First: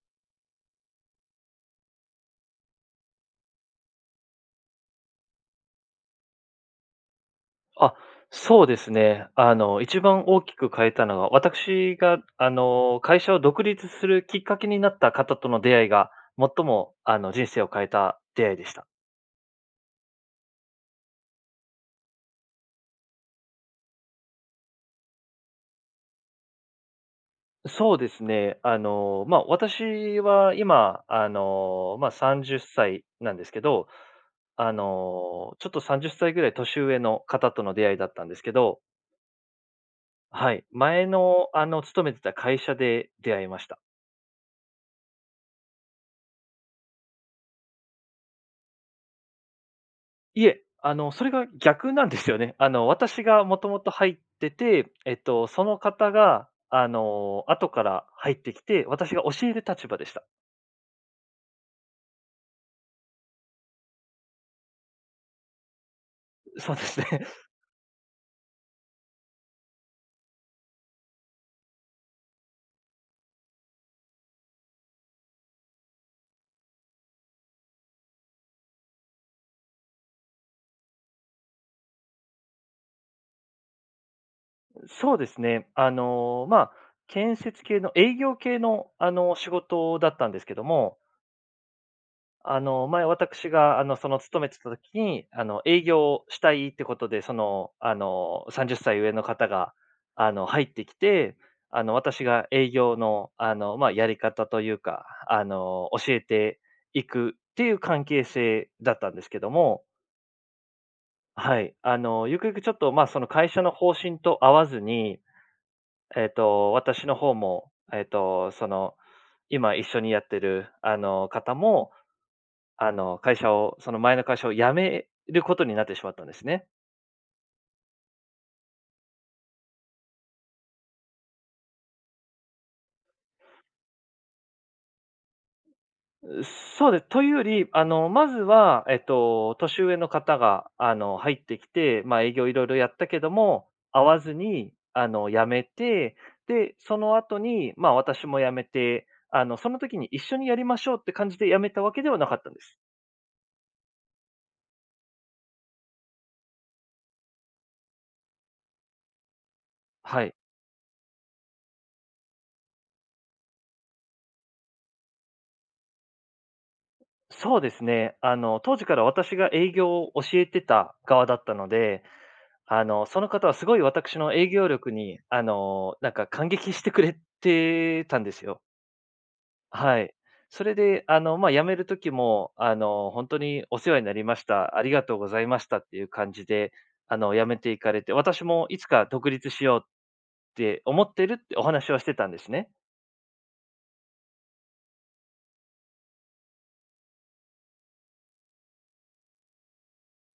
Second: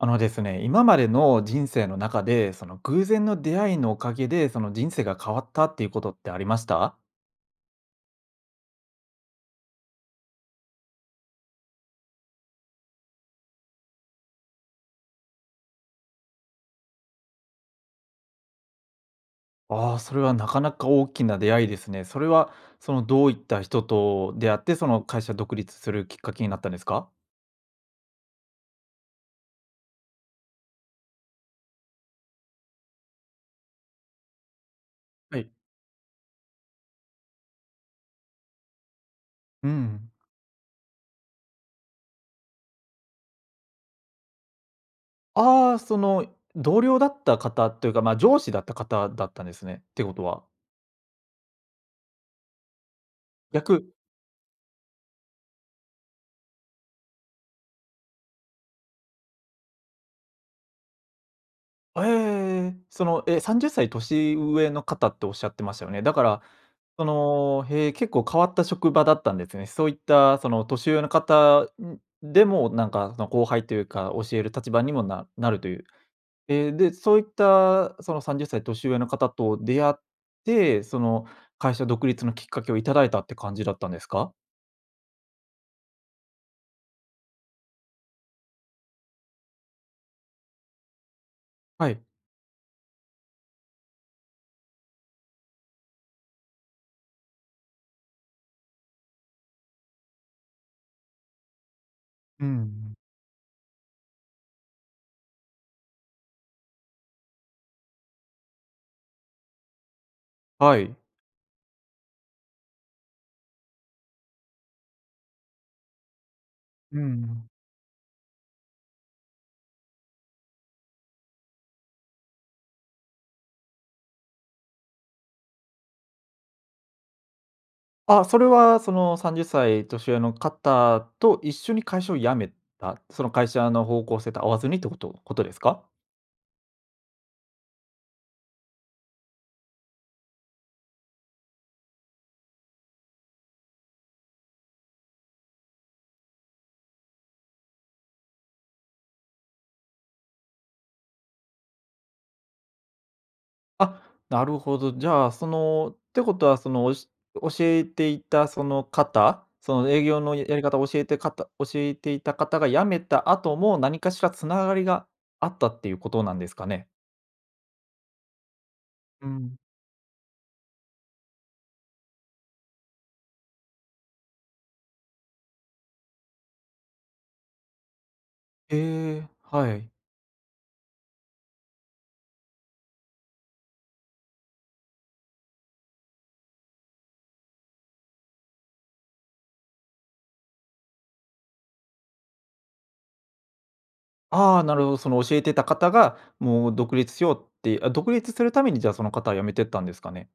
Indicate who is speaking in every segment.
Speaker 1: あのですね、今までの人生の中で、その、偶然の出会いのお蔭で、その、人生が変わったって言う事ってありました？
Speaker 2: あ、そうですね。あの、一番大きく変えたのは、私が、あの、会社を独立するきっかけになった方との出会いが、最もあの人生を変えた出会いでした。
Speaker 1: ああ、それは、なかなか大きな出会いですね。それは、そのどういった人と出会って、その会社独立するきっかけになったんですか？
Speaker 2: そうですね、あの、まあ、私は今あの、まあ、30歳なんですけど、あ
Speaker 1: はい。
Speaker 2: の、ちょっと30歳ぐらい年上の方との出会いだったんですけど
Speaker 1: うん。
Speaker 2: はい、前の、あの、勤めてた会社で出会いました。
Speaker 1: ああ、その同僚だった方って言うか、まあ、上司だった方だったんですね、ってことは。
Speaker 2: いえ、あの、それが逆なんですよね。あの、私が元々
Speaker 1: 逆？
Speaker 2: 入ってて、えっと、その方が、あの、後から入ってきて、私が教える立場でした。
Speaker 1: あ、ええ、その、え、30歳年上の方っておっしゃってましたよね？だから
Speaker 2: う、そうです
Speaker 1: そ
Speaker 2: ね。
Speaker 1: の、へえ、結構変わった職場だったんですね。そういったその、年上の方、ん、でも、なんかその後輩というか、教える立場にもななるという。ええ、で、そういったその、30歳年上の方と出会って、その、会社独立のきっかけをいただいたって感じだったんですか？
Speaker 2: う、そうですね。あの、まあ、建設系の営業系の、あの、仕事だったんですけども
Speaker 1: はい。
Speaker 2: あの、前、わたくしが、あの、その勤めてた時に、あの、営業したいってことで、その、あの、30歳上の方が、あの、入ってきて、あの、私
Speaker 1: う
Speaker 2: が
Speaker 1: んうんう
Speaker 2: 営業
Speaker 1: ん。
Speaker 2: の、あの、ま、やり方とゆうか、あの、教えていくっていう関係性だったんですけども
Speaker 1: はい。
Speaker 2: はい。あの、ゆくゆくちょっと、ま、その会社の方針と合わずに、えっと、
Speaker 1: うんう
Speaker 2: 私の方
Speaker 1: ん
Speaker 2: も、えっと、その、今一緒にやってる、あの、方も、あの、会社を、その、前の会社を辞めることになってしまったんですね。
Speaker 1: あ、それはその、30歳年上の方と、一緒に会社を辞めたその会社の方向性と、合わずにってことことですか？
Speaker 2: う、そうです。というより、あの、まずはえっと、年上の方があの、入ってきて。まあ、営業色々やったけども、合わずに、あの辞めて。で、その後に、ま、私も辞めて。あの、その時に一緒にやりましょう、って感じで、辞めたわけではなかったんです。
Speaker 1: あ、なるほど。じゃあその、ってことは、その、おし教えていたその方、その、営業
Speaker 2: はい。
Speaker 1: のやり方を教えてかた教えていた方が辞めた後も、何かしら繋がりが、あったっていうことなんですかね？
Speaker 2: そうですね、あの、当時から
Speaker 1: う
Speaker 2: 私が、
Speaker 1: ん。
Speaker 2: 営業を教えてた側だったので。あの、その方は、すごい私の営業力に、あの、なんか感激してくれてたんですよ。
Speaker 1: ええ、はい。
Speaker 2: はい。それであの、まあ、辞める時もあの、「ほんとにお世話になりました、ありがとうございました」っていう感じで、あの、辞めていかれて。私もいつか独立しよう、って思ってるってお話はしてたんですね。
Speaker 1: ああ、なるほど。その教えてた方が、もう独立しようってあ、独立するために、じゃあ、その方は辞めてったんですかね？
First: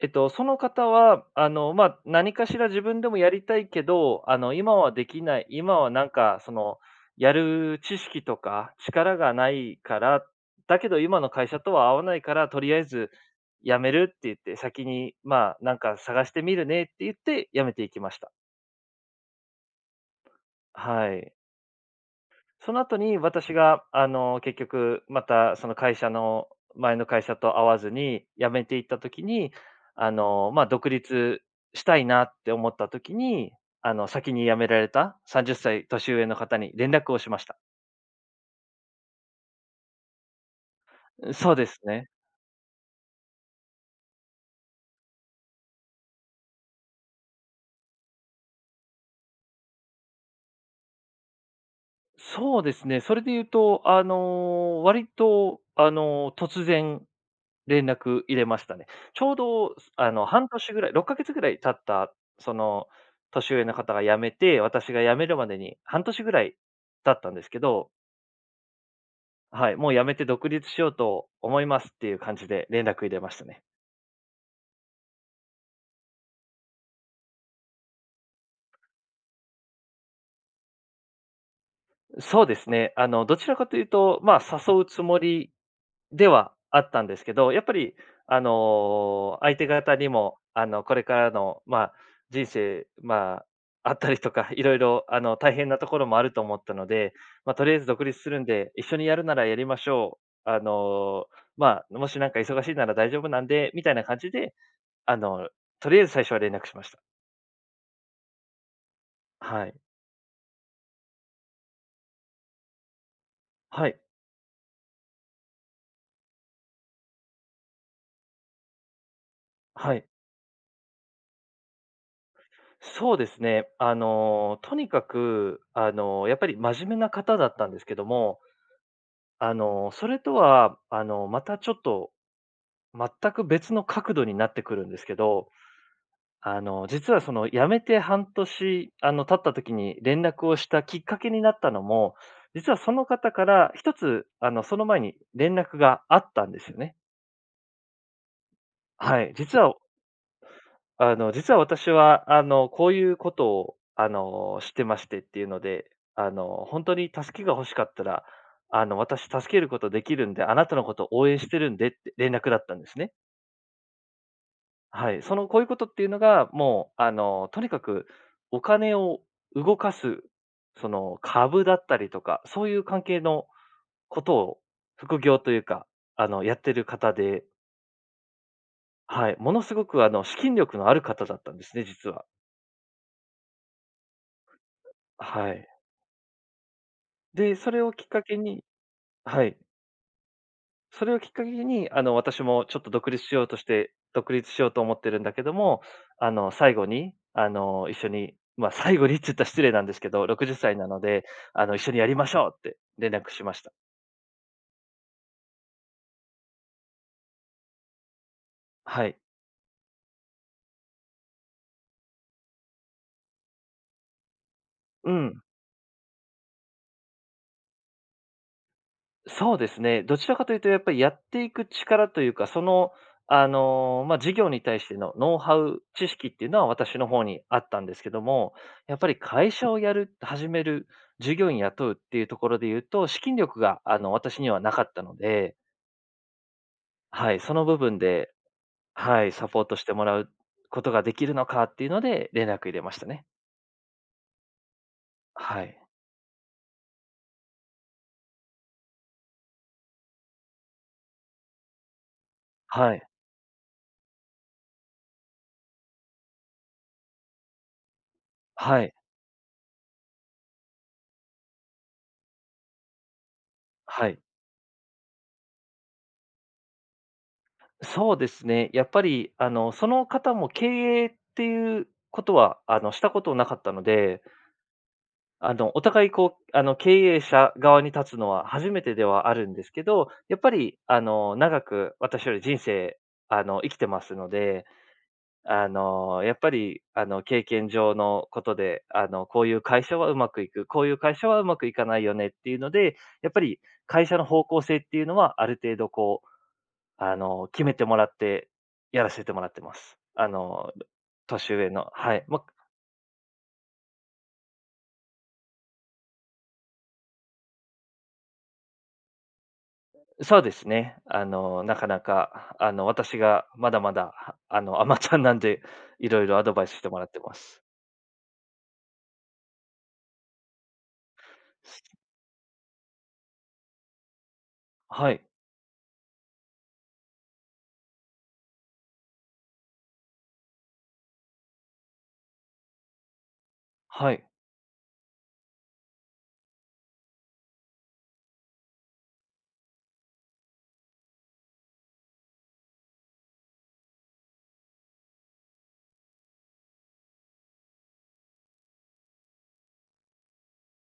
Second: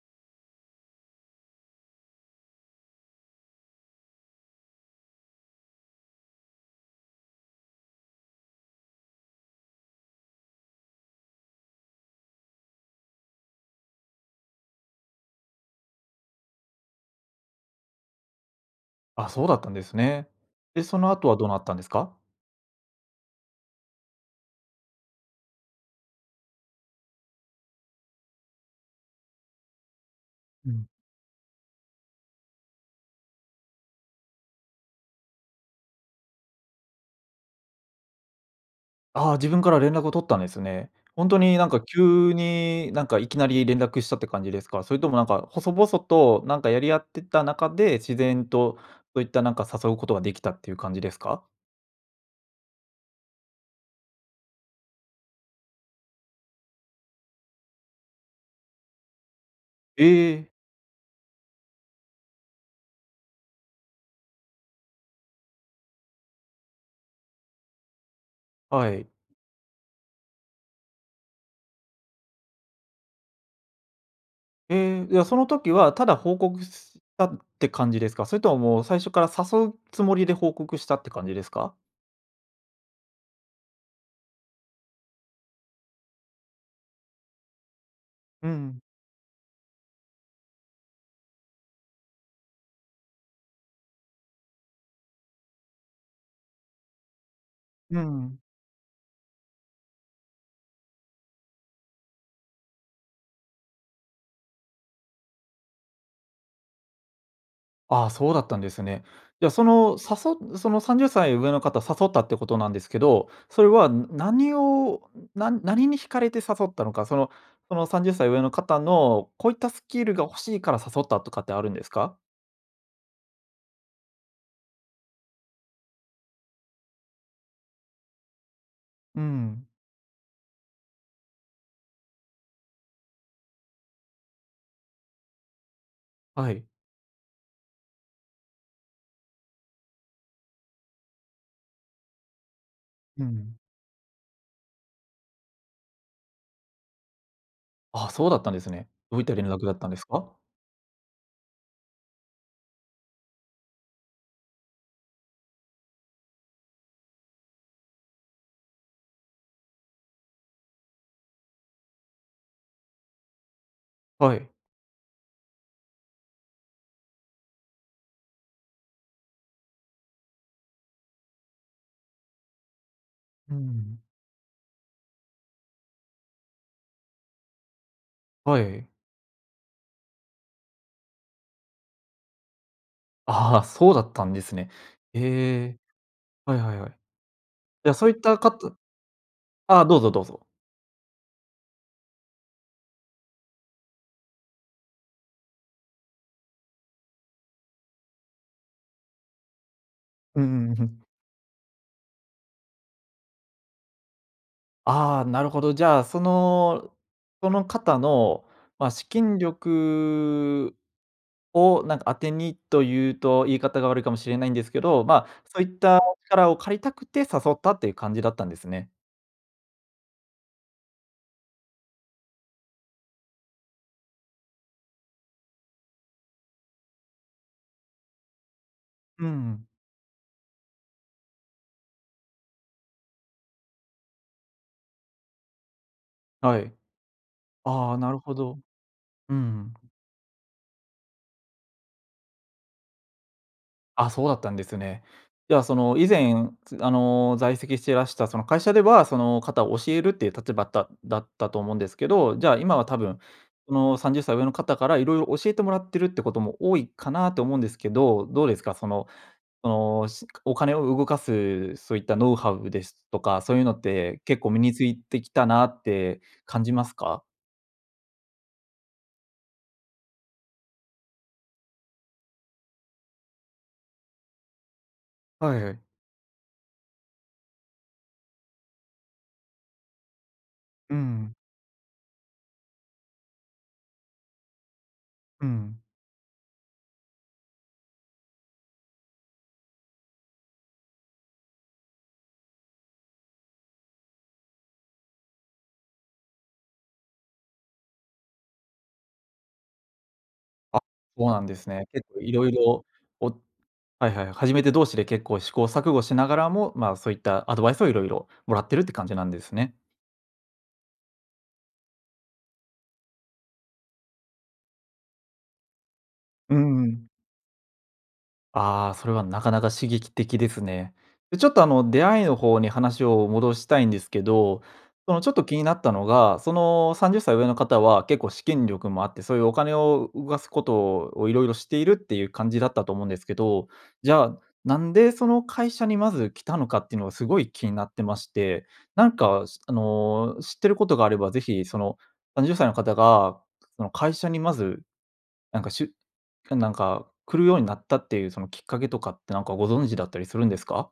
Speaker 2: えっと、その方は、あの、まあ、何かしら自分でもやりたいけど、あの、今は出来ない今は何か、その、やる知識とか力がないから、だけど、今の会社とは合わないから、とりあえず辞めるって言って、先に、まあ「なんか探してみるね」って言って、辞めていきました。
Speaker 1: あ、そうだったんですね。で、その
Speaker 2: は
Speaker 1: 後
Speaker 2: い。
Speaker 1: はどうなったんですか？
Speaker 2: その後に、私が、あの、結局また、その会社の前の会社と合わずに、辞めていった時にあの、まあ、
Speaker 1: うん。
Speaker 2: 独立したいなって思った時に、あの、先に辞められた30歳年上の方に、連絡をしました。
Speaker 1: ああ、自分から連絡を取ったんですね。本
Speaker 2: うん。
Speaker 1: 当
Speaker 2: そう
Speaker 1: に、
Speaker 2: で
Speaker 1: なん
Speaker 2: す
Speaker 1: か
Speaker 2: ね。
Speaker 1: 急に、なんか、いきなり連絡したって感じですか？それとも、なんか細々と、なんかやり合ってた中で、自然とそういった、なんか、誘うことができたっていう感じですか？
Speaker 2: そうですね。それで言うと、あの、割と、あの、突然、連絡入れましたね。ちょうど、す
Speaker 1: え
Speaker 2: あの、
Speaker 1: え。
Speaker 2: 半年ぐらい、6か月ぐらい経ったその、年上の方が辞めて、私が辞めるまでに、半年ぐらい経ったんですけど。
Speaker 1: はい。
Speaker 2: はい、「もう、辞めて独立しようと思います」ってゆう感じで連絡入れましたね。
Speaker 1: ええ、いや、その時はただ報告ししたって感じですか？それとももう、最初から誘うつもりで報告したって感じですか？
Speaker 2: そうですね、あの、どちらかというと、ま、誘うつもりではあったんですけど、やっぱり、あ
Speaker 1: うんうん。
Speaker 2: の、相手方にも、あの、これからの、ま、人生、ま、あったりとか色々、あの、大変なところもあると思ったので、ま、とりあえず、
Speaker 1: う
Speaker 2: 「独立
Speaker 1: んう
Speaker 2: す
Speaker 1: ん。
Speaker 2: るんで、一緒にやるならやりましょう。あの、まあ、もしなんか忙しいなら大丈夫なんで」みたいな感じで、あの、とりあえず最初は連絡しました。
Speaker 1: ああ、そうだったんですね。じゃあそ
Speaker 2: はい。
Speaker 1: の、さそん、30歳上の方誘ったってことなんですけど、それ
Speaker 2: は
Speaker 1: は、
Speaker 2: い。
Speaker 1: ん、何をん、な何に惹かれて誘ったのか、その、その30歳上の方のこういったス
Speaker 2: は
Speaker 1: キ
Speaker 2: い。
Speaker 1: ルが欲しいから誘ったとかってあるんですか？
Speaker 2: そうですね。あの、とにかく、あの、やっぱり真面目な方だったんですけども、
Speaker 1: うんう
Speaker 2: あ
Speaker 1: ん。
Speaker 2: の、それとは、あの、またちょっと全く別の角度になってくるんですけど、
Speaker 1: は
Speaker 2: あ
Speaker 1: い。
Speaker 2: の、実はその、辞めて半年、あの、経った時に連絡をしたきっかけになったのも、実はその
Speaker 1: う
Speaker 2: 方か
Speaker 1: ん。
Speaker 2: らひとつ、あの、その前に連絡があったんですよね。
Speaker 1: あ、そうだったんですね。どう
Speaker 2: は
Speaker 1: いっ
Speaker 2: い。
Speaker 1: た連
Speaker 2: 実
Speaker 1: 絡
Speaker 2: は、
Speaker 1: だっ
Speaker 2: お
Speaker 1: たんですか？
Speaker 2: あの、実は私は、あの、こうゆうことを、あの、してましてっていうので、あの、ほんとに助けが欲しかったら、あの、私助けることできるんで、あなたのこと応援してるんでって連絡だったんですね。
Speaker 1: はい。
Speaker 2: はい、その、こうゆうことっていうのが、もう、あの、とにかくお金を動かす、その、株だったりとかそうゆう関係の
Speaker 1: うんうん。
Speaker 2: ことを、副業というか、あの、やってる方で
Speaker 1: はい。
Speaker 2: はい、ものすごく、あの、資金力のある方だったんですね、実は。
Speaker 1: ああ、そうだったんですね。え
Speaker 2: はい。
Speaker 1: え、はいはいはい。
Speaker 2: で、それ
Speaker 1: じ
Speaker 2: を
Speaker 1: ゃ、
Speaker 2: き
Speaker 1: そ
Speaker 2: っ
Speaker 1: ういっ
Speaker 2: かけ
Speaker 1: たか
Speaker 2: に
Speaker 1: た
Speaker 2: はい。
Speaker 1: ああ、どうぞどうぞ。
Speaker 2: それをきっかけに、あの、私もちょっと独立しようとして独立しようと思ってるんだけども、あの、最後に、あの、一緒にま、最後にっつった失礼なんですけど、ろ
Speaker 1: うん
Speaker 2: く
Speaker 1: う
Speaker 2: じゅっ
Speaker 1: ん、
Speaker 2: さ
Speaker 1: うん、
Speaker 2: い
Speaker 1: ふ
Speaker 2: なの
Speaker 1: ん。
Speaker 2: で、あの、一緒にやりましょう！って連絡しました。
Speaker 1: ああ、なるほど。じゃあその、その方の、ま、
Speaker 2: は
Speaker 1: 資
Speaker 2: い。
Speaker 1: 金力を、なんか、当てにとゆうと言い方が悪いかもしれないんですけど、
Speaker 2: う
Speaker 1: まあ、
Speaker 2: ん。
Speaker 1: そういった力を借りたくて誘ったっていう感じだったんですね。
Speaker 2: そうですね、どちらかとゆうとやっぱい、やっていく力というかその、あの、ま、事業に対してのノウハウ、知識っていうのは私の方にあったんですけども、やっぱり
Speaker 1: うんう
Speaker 2: 会
Speaker 1: ん。
Speaker 2: 社をやる、始める、従業員雇うっていうところでゆうと、資金力が、あの、私にはなかったので
Speaker 1: はい。
Speaker 2: はい、その部
Speaker 1: あ
Speaker 2: 分
Speaker 1: あ、なる
Speaker 2: で、
Speaker 1: ほど。
Speaker 2: はい。
Speaker 1: うー
Speaker 2: サポー
Speaker 1: ん。
Speaker 2: トしてもらうことが、できるのかっていうので、連絡入れましたね。
Speaker 1: あ、そうだったんですね。じゃ
Speaker 2: は
Speaker 1: あそ
Speaker 2: い。
Speaker 1: の、以前あの、在籍していらした、その会社では、その方を教えるっていう立場だっだったと思うんですけど。じゃあ今は
Speaker 2: は
Speaker 1: 多
Speaker 2: い。
Speaker 1: 分、その30歳上の方から、色々教えてもらってるってことも、多いかなって思うんですけど、どうですか？
Speaker 2: は
Speaker 1: そ
Speaker 2: い。
Speaker 1: の、その、しお金を動かす、そういったノウハウですとか、そういうのっ
Speaker 2: はい。
Speaker 1: て、結構身についてきたなって感じますか？
Speaker 2: そうですね。やっぱりあの、その方も経営っていうことは、あの、したことなかったのであ
Speaker 1: はい
Speaker 2: の、
Speaker 1: はい。
Speaker 2: お互いこうあの、経営者側に立つのは、初めてではあるんですけど。やっぱり
Speaker 1: うー
Speaker 2: あ
Speaker 1: ん。
Speaker 2: の、長く私より人生、あの、生きてますので。
Speaker 1: う
Speaker 2: あ
Speaker 1: ん。
Speaker 2: の、やっぱりあの、経験上のことで、あの、こういう会社は上手くいく、こういう会社は上手くいかないよね、っていうので、やっぱり会社の方向性っていうのは、ある程度こう、あの、決めてもらって、やらせてもらってます。あの、
Speaker 1: あ。そうなん
Speaker 2: 年
Speaker 1: です
Speaker 2: 上
Speaker 1: ね。
Speaker 2: の
Speaker 1: 結
Speaker 2: は
Speaker 1: 構
Speaker 2: い、ま
Speaker 1: 色々、おはいはい、初めて同士で結構、試行錯誤しながらも、ま、そういったアドバイスを色々、もらってるって感じなんですね。
Speaker 2: そうですね。あのなかなか、あの私がまだまだ、あの甘ちゃんなんで、色々アド
Speaker 1: うー
Speaker 2: バイスしてもら
Speaker 1: ん。
Speaker 2: ってます。
Speaker 1: ああ、それはなかなか刺激的ですね。ちょっと、あの、出会いの方に話を戻したいんですけど、
Speaker 2: は
Speaker 1: その、
Speaker 2: い。
Speaker 1: ちょっと気になったのが、その、30歳上の方は結構資金力もあって、そうゆうお金を動かすことをを、色々知っているっていう感じだったと思うんですけど、
Speaker 2: は
Speaker 1: じゃ
Speaker 2: い。
Speaker 1: あなんで、その、会社にまず来たのかってのがすごい気になってまして。なんか、しあの、知ってることがあれば、是非その、30歳の方が、その、会社にまず、なんか、しゅなんか、来るようになったっていう、そのきっかけとかってなんかご存知だったりするんですか？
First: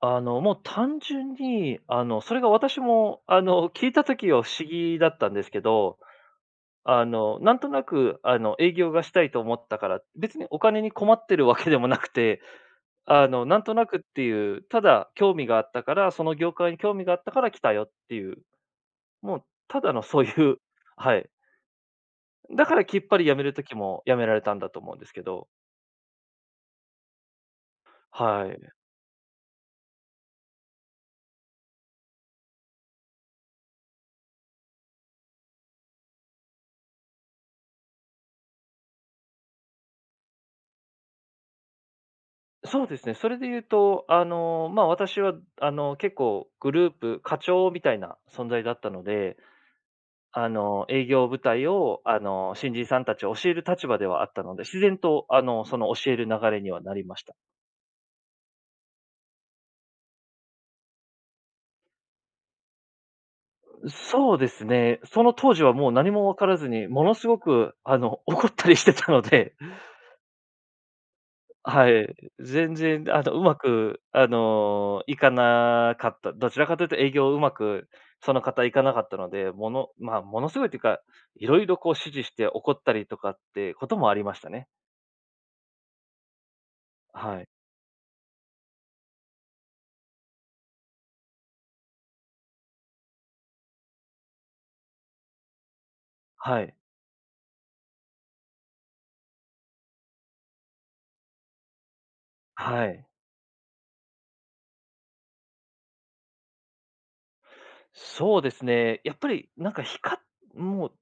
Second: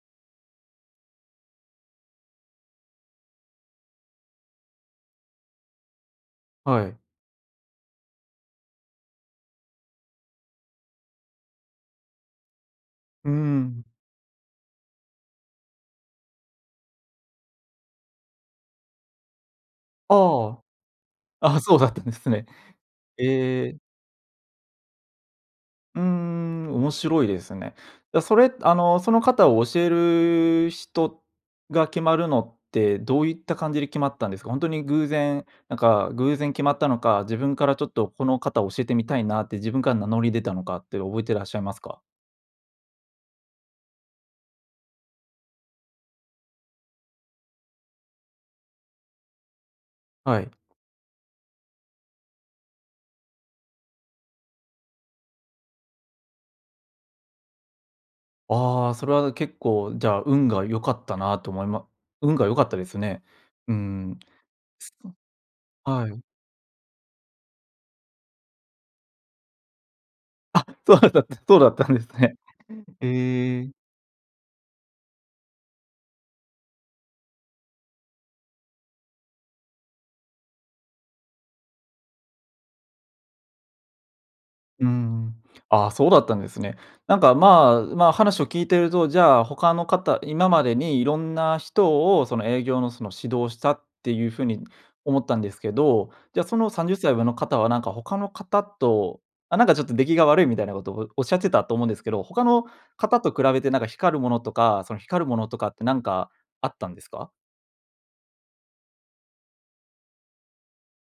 Speaker 2: あの、もう単純に、あの、それが私も、あの、聞いた時は不思議だったんですけど。
Speaker 1: はい。
Speaker 2: あの、なんとなく、あの、営業がしたいと思ったから、別にお金に困ってるわけでもなくて、あ
Speaker 1: うー
Speaker 2: の、なんと
Speaker 1: ん。
Speaker 2: なくってゆう、ただ興味があったから、その業界に興味があったから来たよってゆう、もうただのそうゆう
Speaker 1: あ
Speaker 2: はい。
Speaker 1: あ。あ、そうだったんですね。
Speaker 2: だから、きっぱり辞める
Speaker 1: え
Speaker 2: 時
Speaker 1: え。
Speaker 2: も辞められたんだと思うんですけど
Speaker 1: うーん、面白いですね。や、そ
Speaker 2: は
Speaker 1: れ、
Speaker 2: い。
Speaker 1: あの、その方を教える人が決まるのって、どういった感じで決まったんですか？ほんとに偶然、なんか偶然決まったのか、自分からちょっと、この方教えてみたいなって、自分から名乗り出たのかって覚えてらっしゃいますか？
Speaker 2: そうですね。それで言うと、あの、まあ、私は、あの、結構グループ課長みたいな存在だったので。
Speaker 1: はい。
Speaker 2: あの、営業部隊を、あの、新人さんたち、教える立場ではあったので、自然と、あの、その教える流れにはなりました。
Speaker 1: ああ、それは結構、じゃあ、運が良かったなと思いま運が良かったですね。うー
Speaker 2: う、
Speaker 1: ん、
Speaker 2: そうです
Speaker 1: す
Speaker 2: ね。
Speaker 1: うん、
Speaker 2: その当時は、もう
Speaker 1: は
Speaker 2: 何
Speaker 1: い。
Speaker 2: も分からずに、もの凄く、あの、怒ったりしてたので。
Speaker 1: あ、そうだったそうだった
Speaker 2: は
Speaker 1: んです
Speaker 2: い。
Speaker 1: ね。
Speaker 2: 全然、あの、うま
Speaker 1: ええ。
Speaker 2: く、あの、いかなかった。どちらかと言うと、営業をうまく、その方いかなかったので。ものまあ、もの凄いって言うか、色々こう指示して、怒ったりとかって事もありましたね。
Speaker 1: うーん。あ、そうだったんですね。なんか、
Speaker 2: はい。
Speaker 1: まあまあ、話を聞いていると、じゃあ他の方、今までに色んな人を、その営業の、その、指導をしたっていう風に、思ったんですけど。じゃあ、そ
Speaker 2: は
Speaker 1: の
Speaker 2: い。
Speaker 1: 30歳上の方は、なんか他の方と、あ、なんか、ちょっと出来が悪いみたいな事を、おっしゃってたと思うんですけど。他の
Speaker 2: はい。
Speaker 1: 方と比べて、なんか光るものとか、その光るものとかって、何かあったんですか？
Speaker 2: そうですね。やっぱりなんか、ひかもう、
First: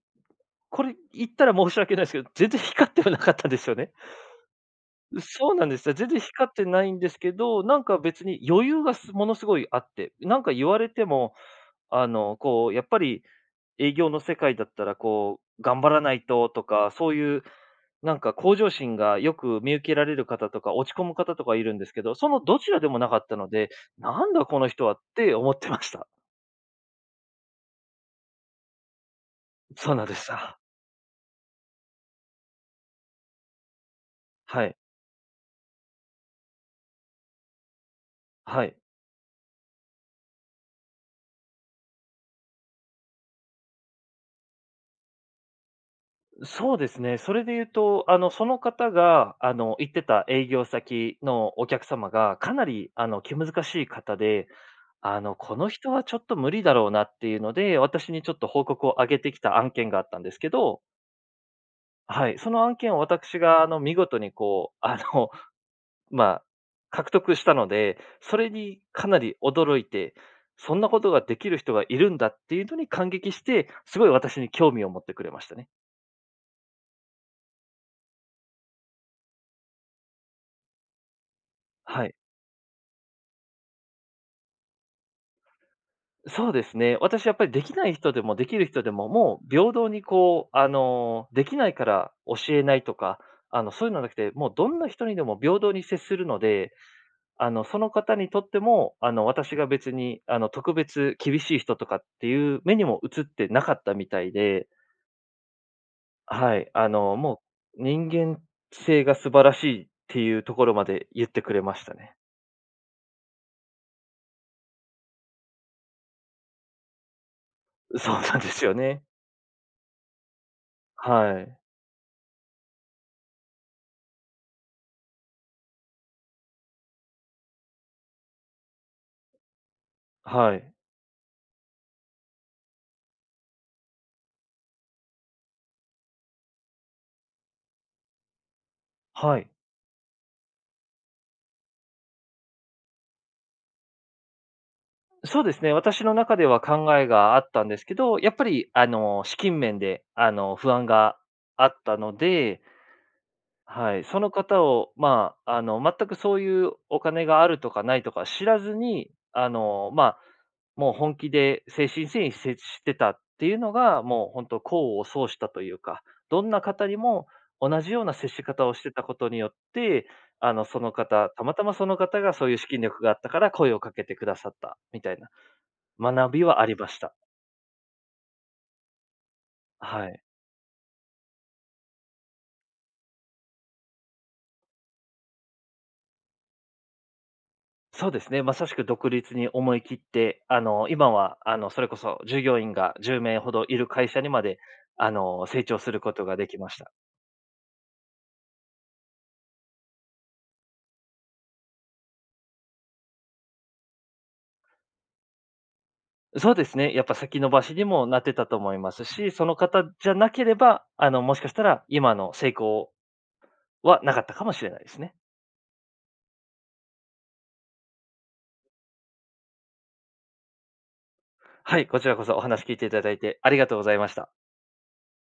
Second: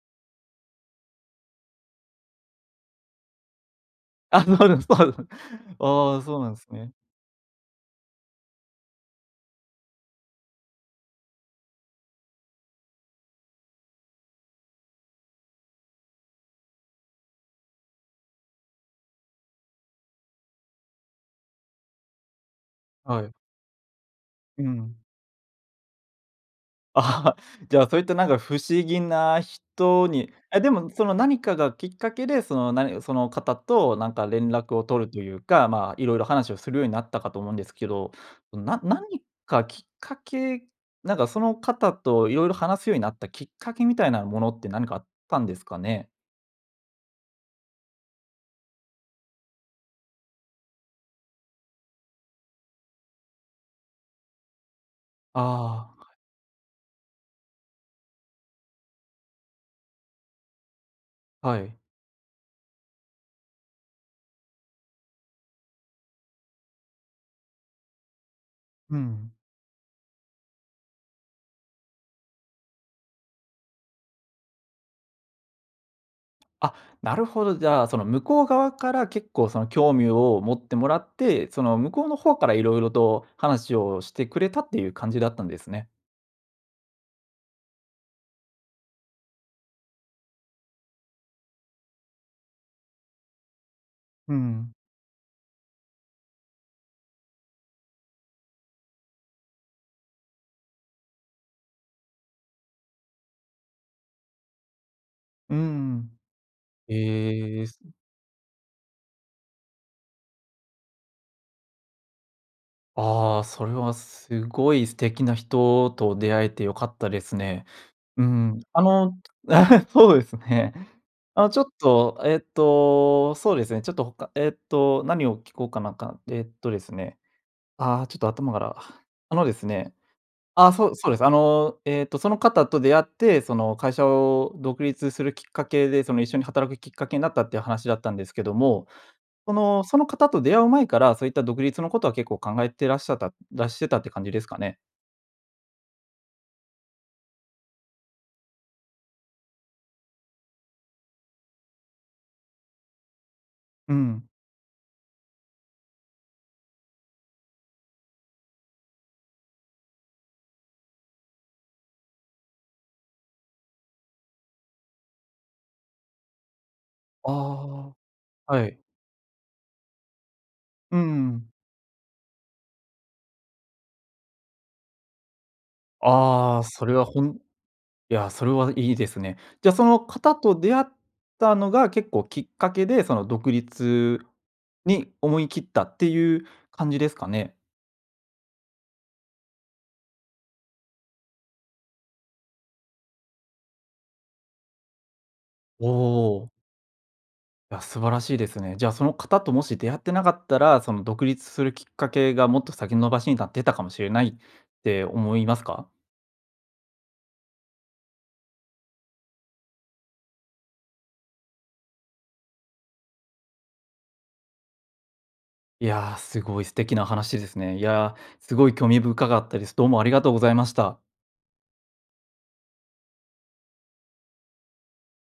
Speaker 2: これ言ったら申し訳ないすけど、全然光ってはなかったですよね。
Speaker 1: あ、そうですそうです。
Speaker 2: う、そうなんですよ。全
Speaker 1: あ
Speaker 2: 然
Speaker 1: あ、そうな
Speaker 2: 光っ
Speaker 1: ん
Speaker 2: て
Speaker 1: す
Speaker 2: ない
Speaker 1: ね。
Speaker 2: んですけど、なんか別に余裕がすもの凄いあって。なんか言われても、あの、こうやっぱり、営業の世界だったら、こう、頑張らないととか、そういう、なんか向上心が、よく見受けられる方とか、落ち込む方とかいるんですけど。そのどちらでもなか
Speaker 1: は
Speaker 2: っ
Speaker 1: い。
Speaker 2: たので、なんだ、こ
Speaker 1: う
Speaker 2: の人は
Speaker 1: ん。
Speaker 2: って思ってました。
Speaker 1: じゃあ、そういった、なんか、不思議な
Speaker 2: そうな
Speaker 1: 人
Speaker 2: んで
Speaker 1: に
Speaker 2: すよ。
Speaker 1: え、でも、その、何かがきっかけで、その、何その方となんか、連
Speaker 2: は
Speaker 1: 絡
Speaker 2: い。
Speaker 1: を取るというか、まあ、色々話をするようになったかと思うんですけど。
Speaker 2: はい。
Speaker 1: ななにか、きっかけなんか、その方と、色々話すようになったきっかけみたいなものって、何かあったんですかね。
Speaker 2: ん、そうですね。それで言うと、あの、その方が、あの、行ってた営業先のお客様が、かなり、あの、気難しい方で。あの「この人
Speaker 1: ああ。
Speaker 2: は
Speaker 1: はい。
Speaker 2: ちょっと無理だろうな」っていうので、私にちょっと、報告を上げてきた案件があったんですけど。
Speaker 1: はい。
Speaker 2: はい、その案件を、私が、あの、見事にこう、あの、まあ、獲得したので。それに
Speaker 1: う
Speaker 2: かな
Speaker 1: ん。
Speaker 2: り驚いて「そんなことができる人がいるんだ」っていうのに感激して、すごい私に興味を持ってくれましたね。
Speaker 1: あ、なるほど。じゃあその、向こう側から、結構その、興味を持ってもらって。その、向こ
Speaker 2: は
Speaker 1: う
Speaker 2: い。
Speaker 1: のほうから色々と話をしてくれた、っていう感じだったんですね。
Speaker 2: そうですね。私やっぱり、できない人でもできる人でも、もう、平等にこう、あの、できないから教えないとか、あの、そういうのはなくて、
Speaker 1: う
Speaker 2: もう、ど
Speaker 1: ん。
Speaker 2: んな人にでも平等に接するので。あの、その方にとっても、あの、私が別に、あの、特別厳しい人とかっていう目にも映ってなかったみたいで。
Speaker 1: うん。
Speaker 2: はい。あの、も
Speaker 1: ええ。す
Speaker 2: う、人間性が素晴らしいっていうところまで、言ってくれましたね。
Speaker 1: ああ、それは、すごい素敵な人と出会えて良かったですね。
Speaker 2: そう
Speaker 1: う
Speaker 2: なんで
Speaker 1: ん、
Speaker 2: すよ
Speaker 1: あ
Speaker 2: ね。
Speaker 1: の、そうですね。
Speaker 2: は
Speaker 1: あ、
Speaker 2: い。
Speaker 1: ちょっと、えっと、そうですね。ちょっとほかえっと、何を聞こうかなんか、えっとですね、ああ、ちょっと頭からあのですね
Speaker 2: はい。
Speaker 1: あ、そうそうです。あの、えっと、その方と出会って、その、会社を独立するきっかけで、その、一緒に働くきっかけになったっていう話だったんですけども。
Speaker 2: はい。
Speaker 1: そのその方と出会う前から、そういった独立のことは、結構考えてらっしゃったらしてたって感じですかね。
Speaker 2: そうですね。私の中では考えがあったんですけど、やっぱり、あの、資金面で、あの、不安があったので
Speaker 1: う
Speaker 2: はい。そ
Speaker 1: ん。
Speaker 2: の方をまあ、あの、全くそういう、お金があるとかないとか知らずに、あの、まあ、もう本気で、誠心誠意接してたっていうのが、もう本当、功を奏したというか。どんな方にも、同じ
Speaker 1: あ
Speaker 2: ような接し
Speaker 1: あ、
Speaker 2: 方
Speaker 1: は
Speaker 2: を
Speaker 1: い。
Speaker 2: してたことによって、あの、その
Speaker 1: うん
Speaker 2: 方、
Speaker 1: う
Speaker 2: た
Speaker 1: ん。
Speaker 2: またまその方が、そういう資金力があったから声をかけてくださった、みたいな。学び
Speaker 1: あ
Speaker 2: は
Speaker 1: あ、
Speaker 2: あり
Speaker 1: そ
Speaker 2: ま
Speaker 1: れ
Speaker 2: し
Speaker 1: は、
Speaker 2: た。
Speaker 1: ほんいや、それはいいですね。じゃあ、その
Speaker 2: はい。
Speaker 1: 方と出会ったのが結構、きっかけで、その、独立に思い切ったっていう感じですかね。
Speaker 2: そうですね。まさしく独立に思い切って。あの、今は、あの、それこそ、従業員が10名ほどいる会社にまで、あの、成長
Speaker 1: お
Speaker 2: することがで
Speaker 1: お。
Speaker 2: きました。
Speaker 1: いや、素晴らしいですね。じゃあ、その方ともし出会ってなかったら、その、独立するきっかけが、もっと先延ばしになってたかもしれないって、思いますか？
Speaker 2: そうですね。やっぱ、先延ばしにもなってたと思いますし、その方じゃなければ、あの、もしかしたら、今の成功はなかったかもしれないですね。
Speaker 1: いや、すごい素敵な話ですね。いや、すごい興味深かったです。どうもありがとうございました。
Speaker 2: はい。こちらこそ、お話聞いていただいてありがとうございました。